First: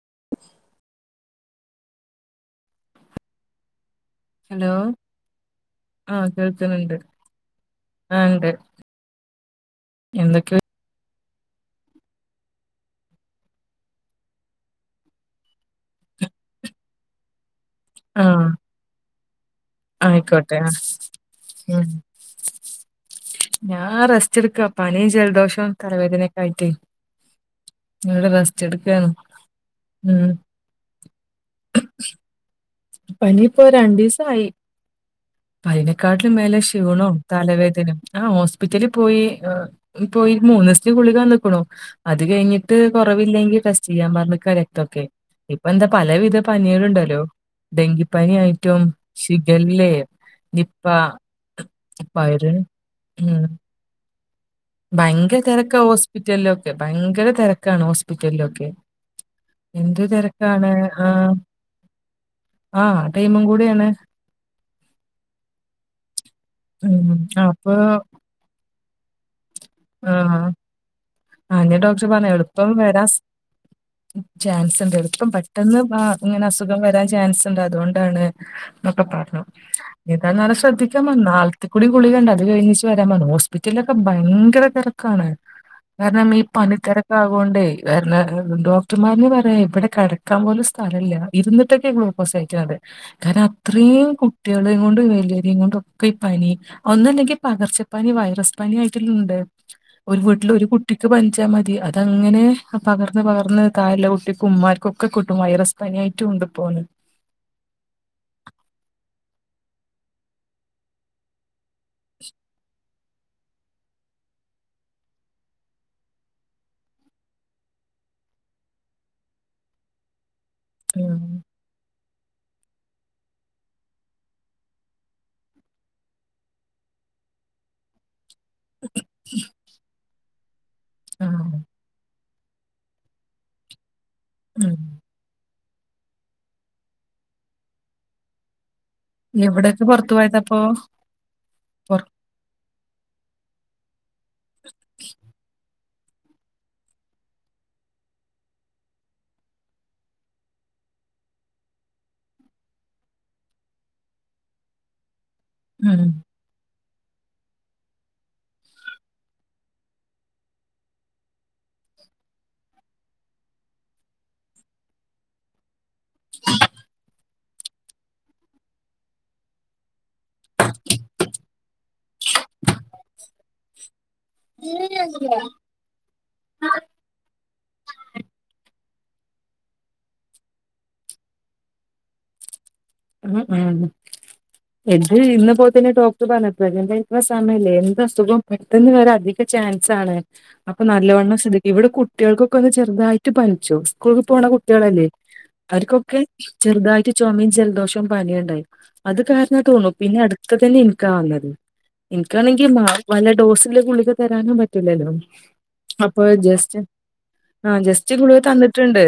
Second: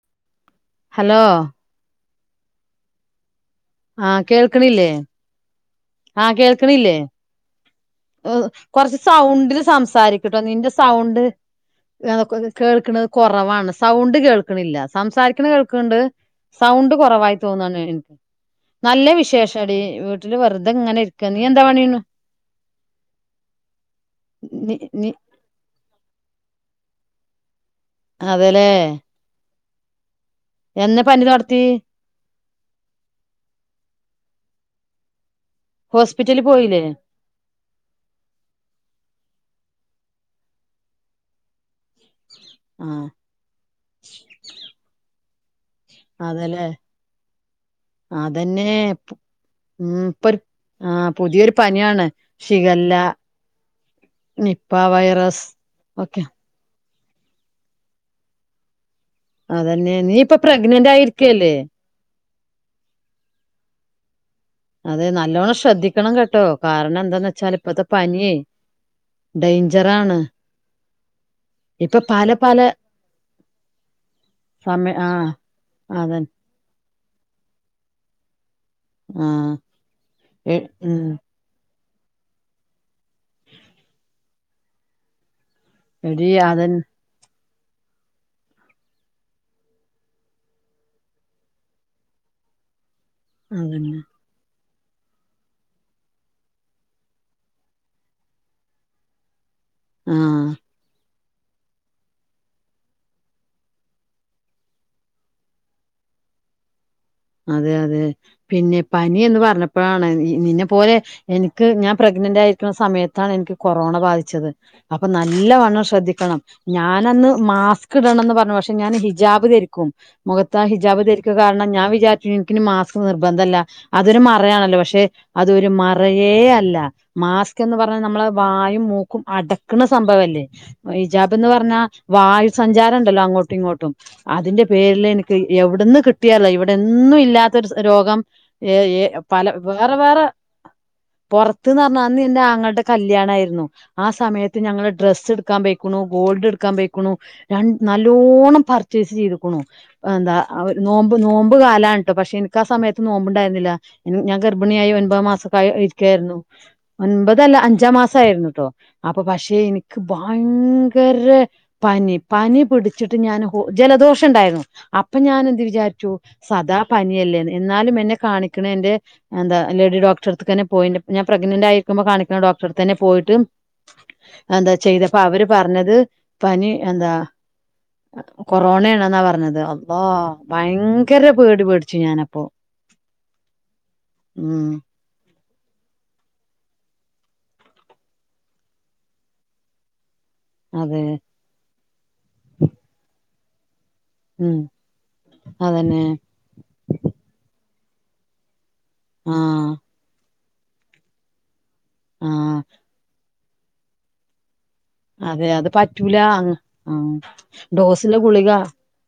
[unintelligible] Hello? ആഹ് hello കേൾക്ക്‌ണില്ലേ? ആഹ് കേൾക്കിണില്ലേ ആഹ് ഉണ്ട് കൊറച്ച് സൗണ്ടില് സംസാരിക്ക്ട്ടോ എന്തൊക്കെ നിന്റെ സൗണ്ട് [unintelligible] കേൾക്ക്ണത് കൊറവാണ് സൗണ്ട് കേൾക്ക്ണില്ല സംസാരിക്കണ കേൾക്ക്ണ്ട് സൗണ്ട് കുറവായി തോന്നാണ് എനി ആഹ് ല്ല വിശേഷ [unintelligible] ടി വീട്ടില് ആയിക്കോട്ടെ വെറുതെ ആഹ് ഇങ്ങനെ ഇരിക്ക നീ എന്താ ഉം പണീണ് ഞാൻ റെസ്റ്റെട്ക്കാ പനിയും ജലദോഷും തലവേദനേം. [unintelligible] ഈട റെസ്റ്റ് എട്ക്കാണ്. ഉം എന്നാ പനി തൊടത്തി. പനിപ്പോ രണ്ടീസായി. പ്പയിനേക്കാട്ടിലും ഹോസ്പിറ്റലിൽ മേലെ പോയില്ലേ ക്ഷീണോം തലവേദനയും ആഹ് ഹോസ്പിറ്റലിൽ പോയി. ഇപ്പൊയീ മൂന്നീസത്തിന് ഗുളിക തന്ന്ക്ക്ണു അത് കയിഞ്ഞിട്ട് ആ കുറവില്ലെങ്കിൽ ടെസ്റ്റ് ചെയ്യാൻ പറഞ്ഞ്ക്കാ രക്തൊക്കെ. പ്പെന്താ പലവിധ അതെല്ലേ പനികള്ണ്ടല്ലോ? അതന്നെ ഡെങ്കിപ്പനിയായിട്ടും ഷിഗല്ലേ ഉം ഇപ്പൊ ഒരു നിപ്പ ആ പുതിയൊരു പനിയാണ് [unintelligible] ഷിഗല്ല ഉം നിപ്പ ഭയങ്കര വൈറസ് തെരക്കാ ഒക്കെ ഹോസ്പിറ്റലല് ഒക്കെ ഭയങ്കര തിരക്കാണ് ഹോസ്പിറ്റലിലൊക്കെ അതന്നെ എന്ത് നീ ഇപ്പൊ തിരക്കാണ്. പ്രഗ്നന്റ് ആയിരിക്ക ആഹ്. അല്ലേ ആഹ് ആ ടൈമും കൂടെയാണ് അതെ നല്ലോണ്ണം ശ്രദ്ധിക്കണം കേട്ടോ കാരണം ഉം. എന്താന്ന്ച്ചാൽ അപ്പൊ ഇപ്പത്തെ പനിയേ ഡേയ്ഞ്ചറാണ് അതന്നെയാ ഡോക്ടർ പറഞ്ഞേ എളുപ്പം വരാ സ് സമയ ചാൻസുണ്ട് ആ എളുപ്പം പെട്ടെന്ന് ആ അതന്നെ ഇങ്ങനെ അസുഖം വരാൻ ചാൻസുണ്ട് അതുകൊണ്ടാണ് എന്നൊക്കെ ആ പറഞ്ഞു ഇതാ നാളെ എ- ശ്രദ്ധിക്കാൻ ഉം പറഞ്ഞു നാളത്തെ. കുളി കുളിക്കണ്ടേ അത് കഴിഞ്ഞിച്ച് വരാൻ പറഞ്ഞു ഹോസ്പിറ്റിലൊക്കെ ഭയങ്കര തിരക്കാണ്. കാരണം എടി ഈ പണി അതന്നെ തെരക്കാവു പൊണ്ടേ വേറെന്ന ഡോക്ടർമാരന്ന് പറയാ ഇവിടെ കിടക്കാൻ പോലും സ്ഥലല്ല ഇരുന്നിട്ടൊക്കെയ ഗ്ലൂക്കോസ് കേറ്റണത് കാരണം അതന്നെ അത്രം കുട്ടി. പിള്ളാരേംകൊണ്ടും വലിയൊരേംകൊണ്ടും ഒക്കെ ഈ പനി ഒന്നല്ലെങ്കിൽ പകർച്ച പനി വൈറസ് പനി ആയിട്ടുള്ളുണ്ടെ ഒരു ആ വീട്ടില് ഒരു കു. ത്ത് പനിച്ചാമതി അതങ്ങനെ പകർന്ന് പകർന്ന് താഴെയുള്ള കുട്ടിക്കും ഉമ്മാർക്കും ഒക്കെ കിട്ടും വൈറസ് പനിയായിട്ട് ഉണ്ട് ഇപ്പോന്ന് അതെ അതെ പിന്നെ പനി എന്ന് പറഞ്ഞപ്പോഴാണ് നിന്നെ പോലെ എനി. ക് ഞാൻ പ്രഗ്നന്റായിരിക്കുന്ന സമയ അതാണെനിക്ക് കൊറോണ ബാധിച്ചത് അപ്പൊ നല്ലവണ്ണം ശ്രദ്ധിക്കണം ഞാൻ അന്ന് മാസ്ക് ഇടണംന്ന് പറഞ്ഞു പക്ഷെ ഞാന് ഹിജാബ് ധരിക്കും. മുഖത്താ ഹിജാബ് ഉം ധരിക്കകാരണം ഞാൻ വി [unintelligible] മാസ്ക് നിർബന്ധല്ല അതൊരു മറയാണല്ലോ പക്ഷെ അതൊരു മറയേ അല്ല മാസ്ക് എന്ന് പറഞ്ഞ നമ്മള് വായും മൂക്കും അടക്കണ സംഭവവല്ലേ. തേ. ആ ഇജാബെന്ന് പറഞ്ഞാ വായുസഞ്ചാരം ഉണ്ടല്ലോ അങ്ങോട്ടും ഇങ്ങോട്ടും. അതിന്റെ ഉം പേരിലെനക്ക്. എവിടന്ന് കിട്ടിയാല ഇവിടെ ഒന്നു ഇല്ലാത്തൊരു രോഗം എ എ പല എവിടൊക്കെ വേറെ പുറത്തു വേറെ പോയതപ്പോ പുറത്ത്ന്ന് പുറ പറഞ്ഞാ അന്ന് എൻ്റെ ആങ്ങളേടെ കല്യാണായിരുന്നു ആ സമയ ട്ട് ഞങ്ങള് ഡ്രസ്സെടുക്കാൻ പോയി ക്കണു ഗോൾഡ് എടുക്കാൻ പോയേക്കണു നല്ലോണം പർച്ചേസ് ചെയ്തേക്കണു എന്താ നോമ്പ് നോമ്പ് നോമ്പുകാലണട്ടോ പക്ഷേ എനിക്കാ സമയത്ത് നോമ്പുണ്ടായിരുന്നില്ല ഞാൻ ഗർഭിണിയായി ഒമ്പതാം മാസം. പയം ഉം ഇരിക്കയാരുന്നു ഒൻപത് അല്ല അഞ്ചാം മാസയിരുന്നുട്ടോ അപ്പൊ പക്ഷെ എനിക്ക് ഭയങ്കര പനി പനി പിടിച്ചിട്ട് ഞാന് ഹോ ജലദോഷണ്ടായിരുന്നു അപ്പൊ ഞാനെന്ത് വിചാരിച്ചു. സദാ പനിയല്ലേന്ന് എന്നാലും എന്നെ കാണിക്കണേൻ്റെ എന്താ ലേഡി ഡോക് ക്ടറടുത്തുക്കന്നെ പോയിണ്ട് ഞാൻ പ്രെഗ്നന്റ് ആയിരിക്കുമ്പോ കാണിക്ക്ണ ഡോക്ടറടുത്തന്നെ പോയിട്ട് എന്താ ചെയ്തപ്പ അവര് പറഞ്ഞത് പനി എന്താ കൊറോണെണാ ന്നാ പറഞ്ഞത് അള്ളാ ഭയ. ങ്കര പേടി പേടിച്ചു ഞാനപ്പോ. ഉം ഉം ഉം എന്ത് ചെയ്യുന്നു ഇപ്പോതന്നെ ഡോക്ടർ പറഞ്ഞേക്കുവാ എന്റെ [unintelligible] സമയില്ലേ എന്ത് അസുഖോം പെട്ടെന്ന് വരാൻ അധിക ചാൻസാണ്. അപ്പൊ അതെ നല്ലവണ്ണം ശ്രെധിക്കെ ഇവിടെ കുട്ടികൾക്കൊക്കെ ഒന്ന് ചെറുതായി റ്റി പനിച്ചു സ്കൂളിൽ പോണ ഉം കുട്ടികളല്ലേ അതന്നെ അവർക്കൊക്കെ ചെറുതായിട്ട് ചൊമയും ചെർ മ്പനിയുണ്ടായി അത് ആഹ് കാരണാതോന്നു പിന്നെ അടു ഇപ്പ തന്നെ എന്ക്കാ വന്നത് ആഹ് എനിക്കാണെങ്കി മാർ വന ഡോസില് ഗുളിക തരാനും പ റ്റൂല്ലല്ലോ അതെ അത് പറ്റൂല അപ്പൊ ജസ്റ്റ് ആ ആ ജസ്റ്റ് ഗുളിക തന്നിട്ടുണ്ട്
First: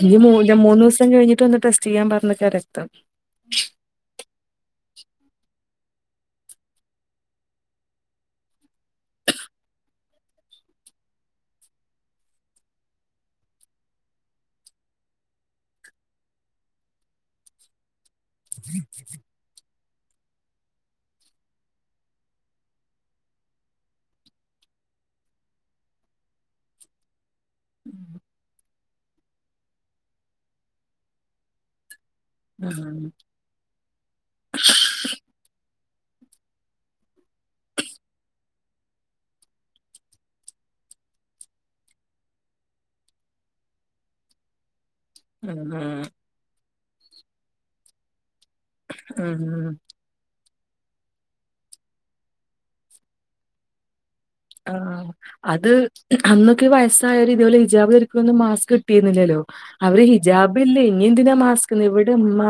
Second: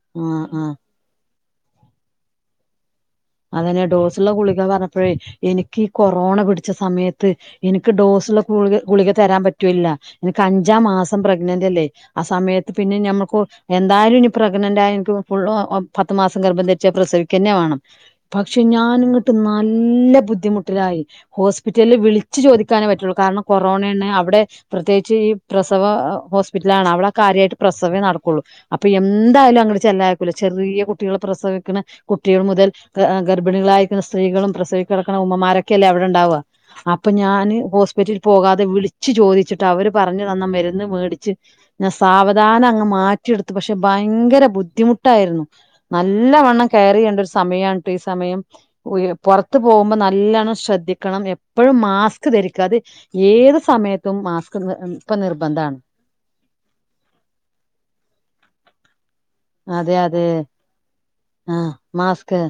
ഇനി ആ ആ മൂന്ന് ദിവസം കഴിഞ്ഞിട്ട് വന്നിട്ട് ടെസ്റ്റ് ചെയ്യാൻ പറഞ്ഞേക്കാ രക്തം അതെന്നാ ഡോസുള്ള ഗുളിക പറഞ്ഞപ്പോഴേ എനി ക്ക് കൊറോണ പിടിച്ച സമയത്ത് എനിക്ക് ഡോസുള്ള ഗുളി ഗുളിക തരാൻ പറ്റൂല്ല, എനിക്ക് അഞ്ചാം മാസം പ്രെഗ്നന്റ് അല്ലേ ആ സമയത്ത് പിന്നെ ഞമ്മുക്ക് എന്തായാലും ഇനി പ്രെഗ്നന്റ് ആയ എനിക്ക് ഫുൾ പത്തു മാസം ഗർഭം ധരിച്ചാൽ പ്രസവിക്ക തന്നെ വേണം. പക്ഷെ ഞാനങ്ങേട്ട് നല്ല. നല്ല ബുദ്ധിമുട്ടിലായി ഹോസ്പിറ്റലിൽ വിളിച്ചു ചോദിക്കാനേ പറ്റുള്ളൂ, കാരണം കൊറോണയാണ് അവിടെ പ്രത്യേകിച്ച് ഈ പ്രസവ ഹോസ്പിറ്റലാണ് അവളെ. കാര്യായിട്ട് പ്രസവേ നടക്കുള്ളൂ. അപ്പം എന്തായാലും അങ്ങടെ ചെല്ലാനൊക്കൂല്ല ചെറിയ കുട്ടികളെ പ്രസവിക്കണം. കുട്ടികൾ മുതൽ ഉം ഗ ഗർഭിണികളായിരിക്കുന്ന സ്ത്രീകളും പ്രസവിക്കിടക്കുന്ന ഉമ്മമാരും. ക്കല്ലേ അവിടുണ്ടാവുക അപ്പൊ ഞാന് ഹോസ്പിറ്റലിൽ പോകാതെ വിളിച്ച് ചോദിച്ചിട്ട് അവര് പറഞ്ഞു തന്ന മരുന്ന് മേടിച്ച് ഞാൻ സാവധാനം അങ്ങ് മാറ്റിയെടുത്തു പക്ഷെ ഭയങ്കര ബുദ്ധിമു ട്ടായിരുന്നു ഉം നല്ല വണ്ണം. കേയറിയാണ്ട് ഒരു സമയാ തേ സമയം. പുറത്ത് ഉം പോകുമ്പോ നല്ലോണം. ശ്രദ്ധിക്കണം എപ്പോഴും മാസ്ക് ധരിക്കാതെ ഏത് സമയ ആഹ് ആഹ് അത് അന്നൊക്കെ വയസ്സായോരെ ഇതുപോലെ ഇജാബ് ധരിക്കും മാസ കിട്ടി ല്ലല്ലോ അതെ അവര് അതെ ഹിജാബില്ലേ ഇനി എന്തിനാ മാസ്ക് ആഹ് എന്ന് ഇവിടെ മാസ്ക് ഉമ്മ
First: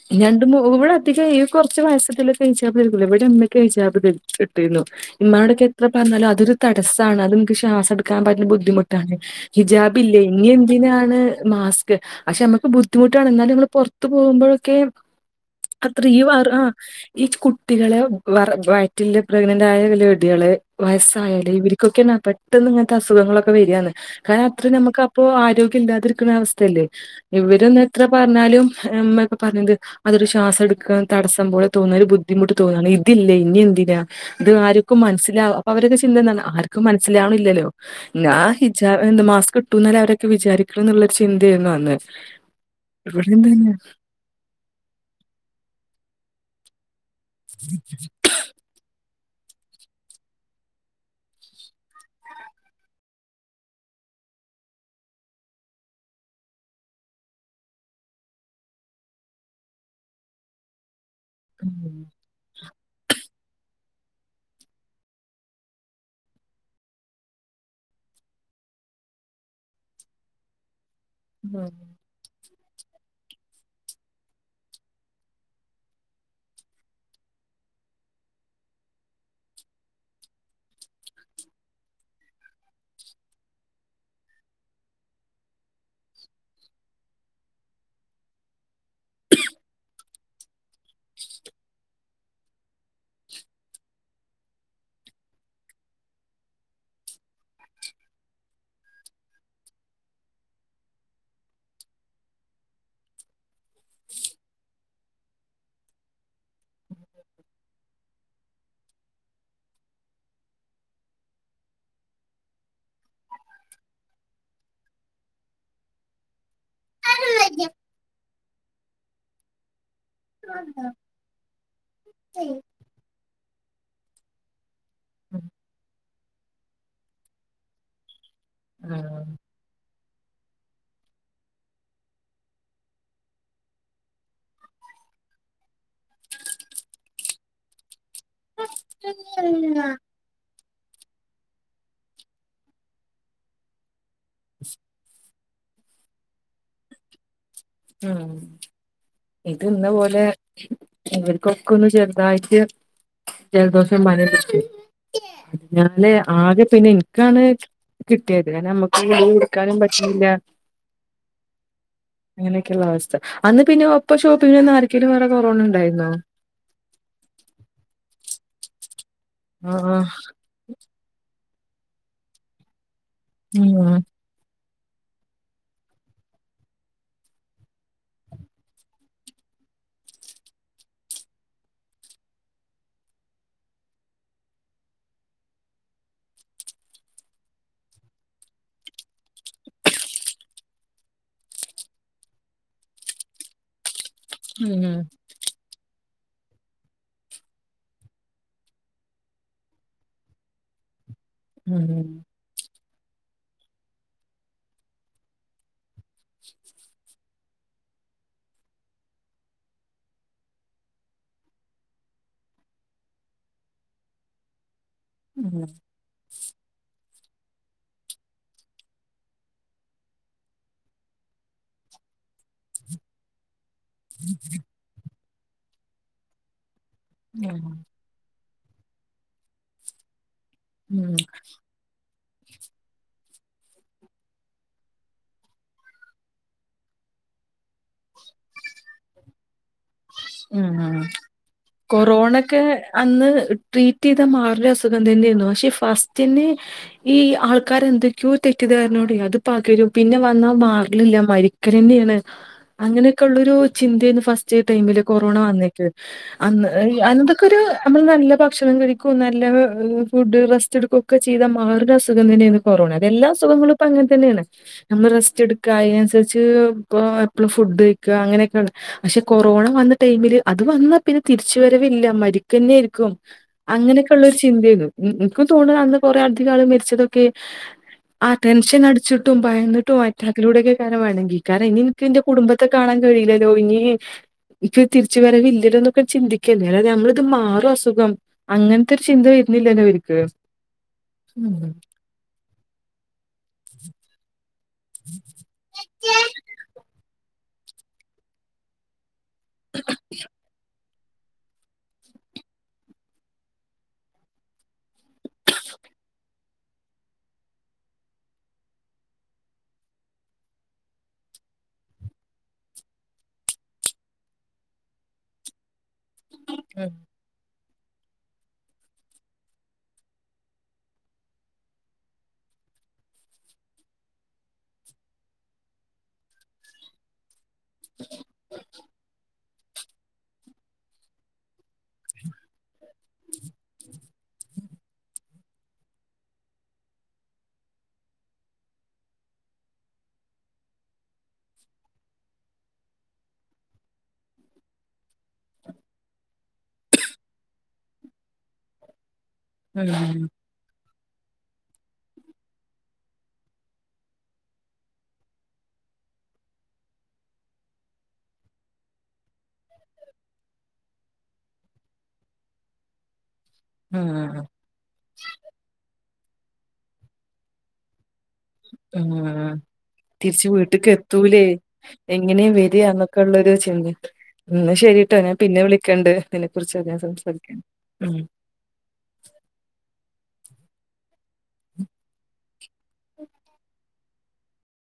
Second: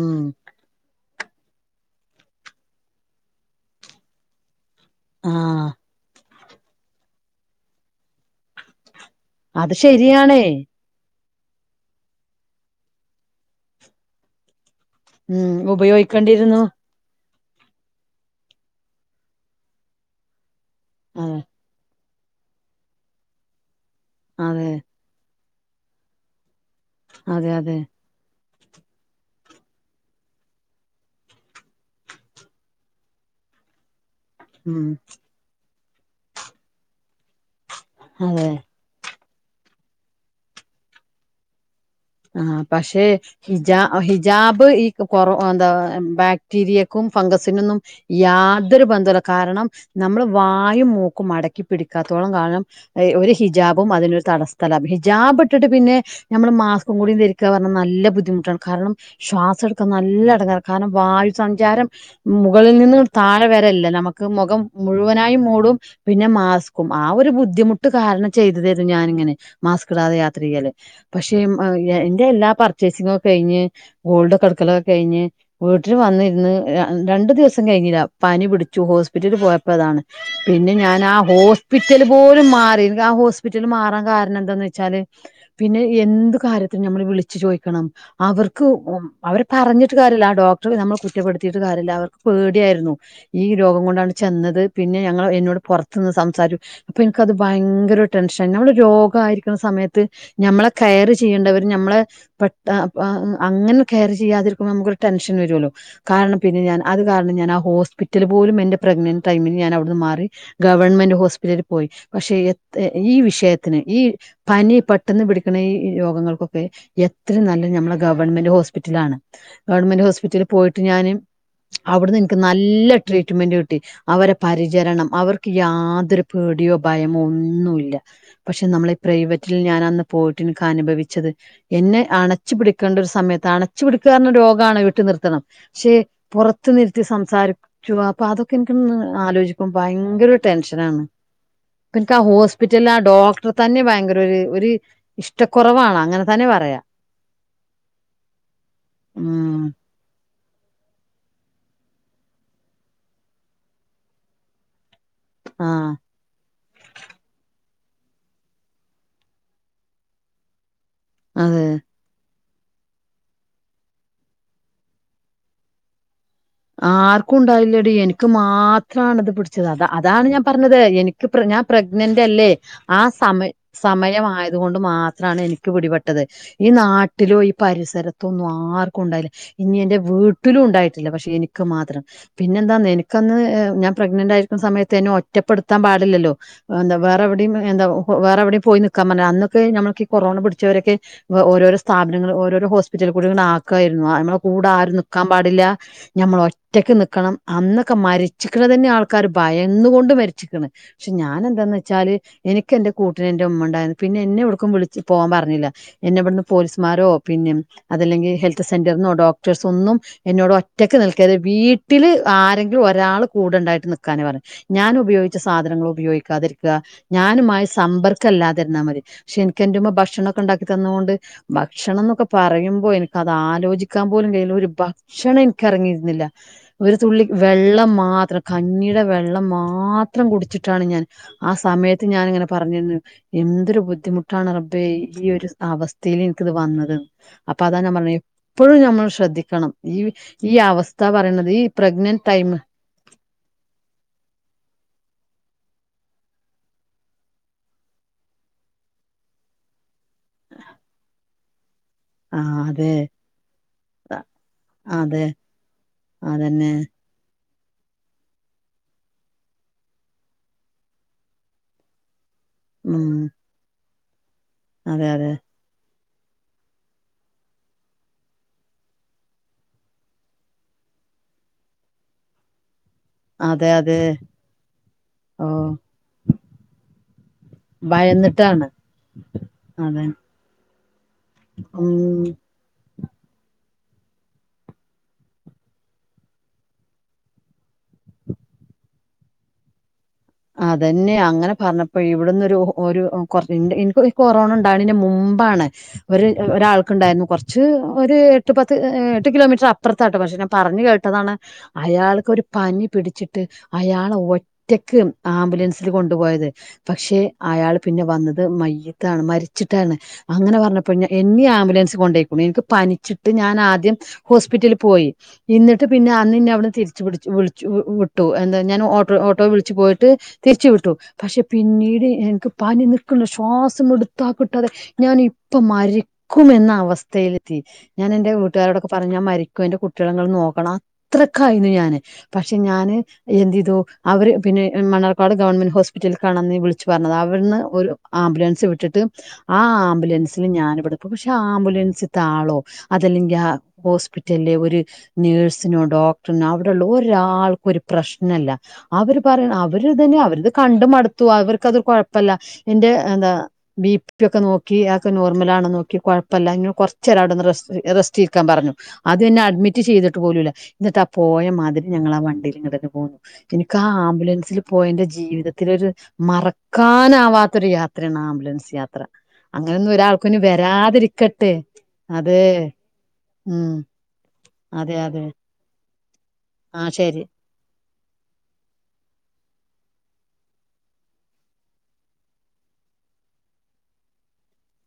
ഉം രണ്ടു മൂന്നു ഇവിടെ. ഇത് കഴിയൂ കുറച്ച് വയസത്തിലെ. [unintelligible] ഇടുനൂ ഉമ്മാടെ ആഹ് എന്നാലും അതൊരു തടസാണ് അത് നമുക്ക്‌ ശ്വാസം എടു ക്കാൻ തന്നെ ബുദ്ധിമുട്ടാണ് അത് ഹിജാബില്ലേ ശരിയാണേ ഇനി എന്തിനാണ്. മാസ്ക് പക്ഷെ നമുക്ക് ബുദ്ധിമുട്ടാണ് എന്നാലും നമ്മൾ പുറത്തു പോകുമ്പോഴൊക്കെയും. ഉം ഉപയോഗിക്കേണ്ടിയിരുന്നു. ഈ കുട്ടികള് വേർ വാറ്റില് പ്രഗ്നന്റ് ആയി വെല്ല്യകുട്ടികള്. അതെ വയസ്സായാലും ഇവർക്കൊക്കെ പെട്ടെന്ന് ഇങ്ങനെത്തെ അസുഖങ്ങളൊക്കെ വരുവാണ്. കാരണം അതെ അത്ര നമുക്ക് അപ്പൊ. ആരോഗ്യം ഇല്ലാതിരിക്കുന്ന അവസ്ഥയല്ലേ. അതെ ഇവർ അതെ ഒന്ന് എത്ര പറഞ്ഞാലും. അമ്മയൊക്കെ പറഞ്ഞത് അതൊരു ശ്വാസം എടുക്കാൻ തടസ്സം പോലെ തോന്നൽ ഒരു ബുദ്ധിമുട്ട് തോന്നാണ്, ഇതില്ലേ ഇനി എന്തില്ല. അത് ഉം ആർക്കും മനസ്സിവും. അവരുടെ ചിന്ത എന്തെന്നാൽ അവർക്ക് പണിക്ക്. മനസ്സിലാവുന്നില്ലല്ലോ അതെ ഞാൻ [unintelligible] എന്ന് പ കിട്ടുംന്നാല് അവരൊക്കെ വിചാരിക്കണ്ന്നുള്ളൊര് ചിന്തയർന്ന് അന്ന് ആ പക്ഷെ ഇവിടെ ഹിജ എന്താണ് ഹിജാബ് ഈ കൊറോ എന്താ ബാക്ടീരിയ ക്കും ഫംഗാസിനൊന്നും യാതൊരു ബന്ധോല്ല കാരണം നമ്മൾ വായും മൂക്കും അടക്കി പിടിക്കാത്തോളം കാലം ഇഹ് ഒരു ഹിജാബും അതിനൊരു തടസ്ഥല്ല ഹിജാബ് ഇട്ടിട്ട് പിന്നെ നമ്മൾ മാസ് കും കൂടിയും ധരിക്കുക പറഞ്ഞാൽ നല്ല ബുദ്ധിമുട്ടാണ് കാരണം ശ്വാസം എടുക്കാൻ നല്ല ഇടങ്ങേറാ കാരണം വയ് ഉം സഞ്ചാരം മുകളിൽ നി ന്നും താഴെ വരല്ല നമുക്ക് മുഖം മുഴുവനായും മൂടും പിന്നെ മാസ്കും ആ ഒരു ബുദ്ധിമുട്ട് കാരണം ചെയ്തതാരുന്നു ഞാനിങ്ങനെ മാസ്ക് ഇടാതെ യാത്രേയ്യാല് പക്ഷേ ആഹ് എന്റെ എല്ലാ പർ ച്ചേസിങ്ങൊക്കെ കഴിഞ്ഞ് ഗോൾഡൊക്കെടുക്കലൊക്കെ കഴിഞ്ഞ് വീട്ടിൽ വന്നിന്ന് ര രണ്ടു ദിവസം കഴിഞ്ഞില്ല പനി പിടിച്ചു ഹോസ്പിറ്റലിൽ പോയപ്പോതാണ് പിന്നെ ഞാൻ ആ ഹോസ്പിറ്റല് പോലും മാറി ആ ഹോസ്പിറ്റൽ മാറാൻ കാരണം എന്താന്ന് വെച്ചാല് പിന്നെ എന്ത് കാര്യത്തിൽ ഞമ്മൾ വിളിച്ചു ചോദിക്കണം അവർക്ക് അവരെ പറഞ്ഞിട്ട് കാര്യുല്ല ഡോക്ടർ നമ്മൾ കുറ്റപ്പെടുത്തിട്ട് കാര്യംല്ല അവർക്ക് പേടിയായിരുന്നു ഈ രോഗം കൊണ്ടാണ് ചെന്നത് പിന്നെ ഞങ്ങള് എന്നോട് പുറത്ത് നിന്ന് സംസാരിക്കു അപ്പൊ എനിക്കത് ഭയങ്കര ടെൻഷൻ നമ്മൾ രോഗ ആയിരിക്കണ സമയത്ത് ഞമ്മളെ കെയർ ചെയ്യേണ്ടവര് നമ്മളെ പെട്ട് ആഹ് അങ്ങനെ കെയർ ചെയ്യാതിരിക്കുമ്പോൾ നമുക്കൊരു ടെൻഷൻ വരുമല്ലോ കാരണം പിന്നെ ഞാൻ അത് കാരണം ഞാൻ ആ ഹോസ്പിറ്റൽ പോലും എന്റെ പ്രെഗ്നന്റ് ടൈമിന് ഞാൻ അവിടുന്ന് മാറി ഗവൺമെന്റ് ഹോസ്പിറ്റലിൽ പോയി പക്ഷെ എത് ഈ വിഷയത്തിന് ഈ പനി പെട്ടന്ന് പിടിക്കണ ഇ ഈ രോഗങ്ങൾക്ക് എത്ര ഉം. നല്ല ഞമ്മള ഗവൺമെന്റ് ഹോസ് പിറ്റലാണ് ഗവണ്മെന്റ് ഹോസ് റ്റലിൽ പോയിട്ട് ഞാന് അവിടുന്ന് എനിക്ക് നല്ല ട്രീറ്റ്മെന്റ് കി ട്ടി അവരെ പരി ചരണം അവർക്ക് യാതൊരു പേടിയോ ഭയമോ ഒന്നുല്ല പക്ഷെ നമ്മള ഈ പ്രൈവറ്റിൽ ഞാൻ അന്ന് പോയിട്ടി ക്കനുഭവിച്ചത് എന്നെ അണച്ചു പിടിക്കേണ്ട ഒരു സമയത്ത് അണച്ചു പിടിക്ക പറഞ്ഞ രോഗണ് വീട്ട് നിർത്തണം പക്ഷെ പുറത്തു നിർത്തി സംസാരിക്കുക അപ്പൊ അതൊക്കെ എനിക്ക് അന്ന് ആലോചിക്കുമ്പോ ഭയങ്കര ടെൻഷ [unintelligible] എനിക്ക് ആ ഹോസ്പിറ്റല ആ ഡോക്ടറേ തന്നെ ഭയങ്ക രോരു ഒര് ഇഷ് ട്ടാ കുറവാണ് അങ്ങനെ തന്നെ പറയാ ഉം ഇത് ഉം ഇന്ന പോലെ അവർക്കൊക്കെ ഒന്ന് ചെറുതായിട്ട് ജലദോഷം മന [inaudible] ആഹ് എന്നാൽ ആകെ പിന്നെ എനിക്കാണ് കിട്ടിയത് നമുക്ക് ഇവരെ എടുക്കാനും പറ്റ്ണില്ല അതെ അങ്ങനെയൊക്കെള്ള അവസ്ഥ അന്ന് പിന്നെ ഒപ്പ ഷോപ്പിൽ നിന്ന ആർക്കെലും വേറെ കൊറോണ ഉണ്ടായിരുന്ന ആർക്കും ഉണ്ടായില്ലടി എനിക്ക് മാ ത്രാണ് ഇത് പിടിച്ചത് അ ആഹ് അതാണ് ഞാൻ പറഞ്ഞത് എനിക്ക് പ്ര ഞാൻ പ്രഗ്നന്റ് അല്ലേ ആ സമയ ആഹ് സമയമായത് അതുകൊണ്ട് മാത്രമാണ് എനിക്ക് പിടിപെട്ടത് ഈ നാട്ടിലോ ഈ പരിസരത്തോ ഒന്നും ആർക്കും ഉണ്ടായില്ല ഇനി എന്റെ വീട്ടിലും ഉണ്ടായിട്ടില്ല പക്ഷെ എനിക്ക് മാത്രം പിന്നെ എന്താന്ന് എനിക്കന്ന് ഞാ പ്രഗ്നന്റ് ആയിരിക്കുന്ന സമയത്ത് ന്നെ ഒറ്റപ്പെടുത്താൻ പാടില്ലല്ലോ ന്താ വേറെ എവിടെയും എന്താ വേറെവിടെയും പോയി നി ക്കാൻ പറഞ്ഞ അന്നൊക്കെ നമ്മുക്ക് ഈ കൊറോണ പിടിച്ചവരൊക്കെ ഓരോരോ സ്ഥാപനങ്ങൾ ഓരോരോ ഹോസ്പിറ്റലിൽ കൂടി ഇങ്ങനെ ആക്ക ന്നു. നമ്മളെ കൂടെ ഉം ആരും നിക്കാൻ പാടില്ല. ഞമ്മൾ ഒറ്റക്ക് നിക്കണം അന്നൊക്കെ മരിച്ചിക്കണ തന്നെ ആൾക്കാര് ഭയന്നു കൊണ്ട് മരിച്ച്ക്ക്ണ് പക്ഷെ ഞാൻ എന്താന്ന് ഉം ഉം വെച്ചാല് എനിക്ക് എന്റെ കൂട്ട്ന് എന്റെ ഉമ്മ ഉണ്ടായിരുന്നു പിന്നെ എന്നെ എവിടക്കും വിളിച്ച് പോവാൻ പറഞ്ഞില്ല. എന്നെവിടുന്ന് പോലീസ്മാരോ പിന്നെ അതല്ലെങ്കി ഹെൽത്ത് സെന്റർന്നോ ഡോക്ടേഴസ് ഒന്നും എന്നോട് ഒറ്റ ഒറ്റക്ക് നിൽക്കരുത് വീട്ടില് ആരെങ്കിലും ഒരാള് കൂടെണ്ടായിട്ട് നിക്കാനേ പറഞ്ഞു ഞാൻ ഉപയോഗിച്ച ഉം സാധനങ്ങൾ ഉപയോഗിക്കാതിരി ഞാനുമായി സമ്പർക്കല്ലാതിര്ന്നാ മതി പക്ഷെ എനിക്ക് എന്റെ മ്മ ഭക്ഷണക്കെ ഉണ്ടാക്കി തന്നോണ്ട് ഭക്ഷണം എന്നൊക്കെ പറയുമ്പോ എനിക്കത് ആലോചിക്ക ക്കാൻ പോലും കഴിയില്ല ഒരു ബ ക്ഷണം എനിക്ക് ഇറങ്ങിയിരുന്നില്ല ഒരു തുള്ളി ഉം വെള്ളം മാത്രം കഞ്ഞീടെ വെള്ളം മാത്രം കുടി ച്ചിട്ടാണ് ഞാൻ ആ സമയത്ത് ഞാനിങ്ങനെ പറഞ്ഞിരുന്നു എന്തൊരു ബുദ്ധിമുട്ടാണ് റബ്ബേ ഈ ഒരു അവസ്ഥയിൽ എനിക്കിത് വന്നതെന്നു അപ്പൊ അതാണ് ഞാൻ പറഞ്ഞത് എപ്പോഴും ഞമ്മൾ ശ്രദ്ധിക്കണം ഈ ഈ ഉം അവസ്ഥ പറയണത് ഈ പ്രഗ്നന്റ് ടൈം കൊറോണക്കെ അന്ന് ട്രീറ്റ് എ യ്താ മാർണാ അസുഖ പക്ഷെ ഫസ്റ്റ്ന്നെ ഈ ആൾക്കാര എന്തൊക്കെയോ തെറ്റിദ്ധാരനോട അത് പകരും പിന്നെ വന്നാ മാറലില്ല മരിക്കും. ഒക്ക തന്നെയാണ് ആ അതെ അങ്ങനെയൊക്കെ ഉള്ളരു ചിന്തയന്ന് ഫസ്റ്റ് ടൈമിൽ അതെ കൊറോണ വന്നിട്ട് അതന്നെ അന്ന് [unintelligible] നമ്മൾ നല്ല ഭക്ഷണം കഴിക്കും നല്ല ഫുഡ് റസ്റ്റ് എടുക്ക ഒക്കെ ചെയ്താ മാറണ അസുഖം കൊറോണ ഉം എല്ല സുഖങ്ങളും പ്പം അങ്ങൻ തന്നെയാണ് അതെ നമ്മള് അതെ റസ്റ്റ് എടുക്കായി എപ്പളും ഫുഡ് കഴിക്കാ അങ്ങനെയൊക്കെ ഉള്ള പക്ഷെ കൊറോണ വന്നിട്ട് ടൈമില് അത് വന്നാ പിന്നെ തിരിച്ചു വരവില്ല മരിക്കന്നെയിരി ക്കും അതെ അതെ അങ്ങനെയൊക്കെ ഉള്ള ഒരു ചിന്തയരുന്നു ഇന്ക് ഓ തോണാ അന്ന് കുറെ അധിക ആൾ മരിച്ചതൊക്കെ ആ ഭയന്നിട്ടാണ് ടെൻഷൻ അടിച്ചിട്ടും ഭയന്നിട്ടും അതെ അതിലൂടെയൊക്കെ കാരണം വേണെങ്കിൽ കാരണം ഇനി എനിക്ക് ഉം എന്റെ കുടുംബത്തെ കാണാൻ [unintelligible] എനി തിരിച്ചു വരവില്ലല്ലോന്നൊക്കെ ചിന്തിക്കല്ലേ അതെ നമ്മളിത് മാറും അസുഖം അങ്ങൻത്തെ ഒരു ചിന്ത വരുന്നില്ലല്ലോ അതന്നെ ഉം അങ്ങനെ പറഞ്ഞപ്പോ ഇവിടന്ന് ഒരു കൊ എനിക്ക് കൊറോണ ഉണ്ട് ണിനന് മുമ്പാണ് ഒരു ഒരാൾക്കുണ്ടായി കൊർച്ച് ഒരു എട്ട് പത്ത് എട്ട് കിലോമീറ്റർ അപ്പർത്താട്ടോ പക്ഷ ഞാ പറഞ്ഞ് കേ ട്ടതാണ് അയാൾക്കൊര് പനി പിടിച്ചിട്ട് അയാള് ഒറ്റക്ക് ആംബുലൻസില് കൊണ്ടുപോയത്. പക്ഷെ അയാൾ പിന്നെ വന്നത് മയ്യത്താണ് മരിച്ചിട്ടാണ്. അങ്ങനെ പറഞ്ഞപ്പ ഞാ എന്നീ ആംബുലൻസ് കൊണ്ടോയിക്ക്ണ് എനിക്ക് പനിച്ചിട്ട് ഞാന് ആദ്യം ഹോസ്പിറ്റലിൽ പോയി. ഇന്നി ട്ട് പിന്നെ അന്ന് ഇന്നേ അവ്ട്ന്ന് തിരിച്ച് പിടിച്ചു വിളി ച്ചു വിട്ടു. എന്താ ഞാൻ ഓട്ടോ ഓട്ടോ വിളിച്ച് പോയി ട്ട് തിരിച്ചു വിട്ടു. പക്ഷെ പിന്നീട് എനിക്ക് പനി നിക്ക്ല്ല ശ്വാസം മിട്ത്ത കിട്ടാതെ ഞാൻ ഇപ്പ മരിക്കുംഎന്ന അവസ്ഥയില് ത്തി. ഞാന് എന്റെ വീട്ടുകാരോടൊക്കെ പറ ഞ്ഞു ഞാൻ മരി ക്ക് ഇന്റെ കുട്ടിളെ ഇങ്ങള് നോക്കണം. അത്രക്കായിനു ഞാന് പക്ഷെ ഞാന് എന്തെയ്തു മണ്ണാർക്കാട് ഗവൺമെന്റ് ഹോസ്പിറ്റ ൽ ക്കാണന്ന് വിളിച്ച് പറഞ്ഞത്. അവര്ന്ന് ഒരു ആംബുലൻസ് വിട്ടിട്ട് ആ ആംബുലൻസില് ഞാനിവിടെ പക്ഷെ ആ ആംബുലൻസ്ത്ത ആളോ അതല്ലെങ്കി ആ ഹോസ്പിറ്റലിലെ ഒരു നേഴ്സിനോ ഡോക്ടറിനോ അവിടെള്ള ഒരാൾക്ക് ഒരു പ്രശ്നല്ല. അവര് പറയ് ഉം അവരിതന്നെ അവര് ഇത് കണ്ട് മട് ത്തു. അവർക്കത് കൊഴപ്പല്ല. എന്റെ എന്താ ബീ പ് ത്തി ഒക്കെ നോക്കി അ ഒക്ക നോർമലാണ് നോക്കി കൊഴപ്പല്ല ഇന്നെ കൊർച്ചേരം ആടെന്ന് റസ് റെസ്റ്റ് ഇരിക്കാൻ പറഞ്ഞു. ആദ്യ എന്നെ അഡ്മിറ്റ് ചെയ്തിട്ട് പോലൂല്ല. ഇന്നിട്ട് ആ പോയ മാതിരി ഞങ്ങള് ആ വണ്ടീല് ഇങ്ങട്ടന്നെ പോന്നു. എനിക്ക് ആ ഉം ആംബുലൻസില് എന്റെ ജീവിതത്തില ഒരു മറക്കാനാവാത്തൊരു യാത്രയാണ് അ ഉം തിരിച്ച് വീട്ടക്ക് എത്തൂലേ വരാതിരിക്കട്ടെ അതെ എങ്ങനെയും വരിക എന്നൊക്കെ ഉള്ളരു ഉം ചിന്ത എന്നാ അതെ ശരിട്ടോ അതെ ഞാൻ പിന്നെ വിള ക്കെണ്ട് അതിനെ ആ കുറിച്ച് ഞാൻ ശരി സംസാരിക്കാം ഉം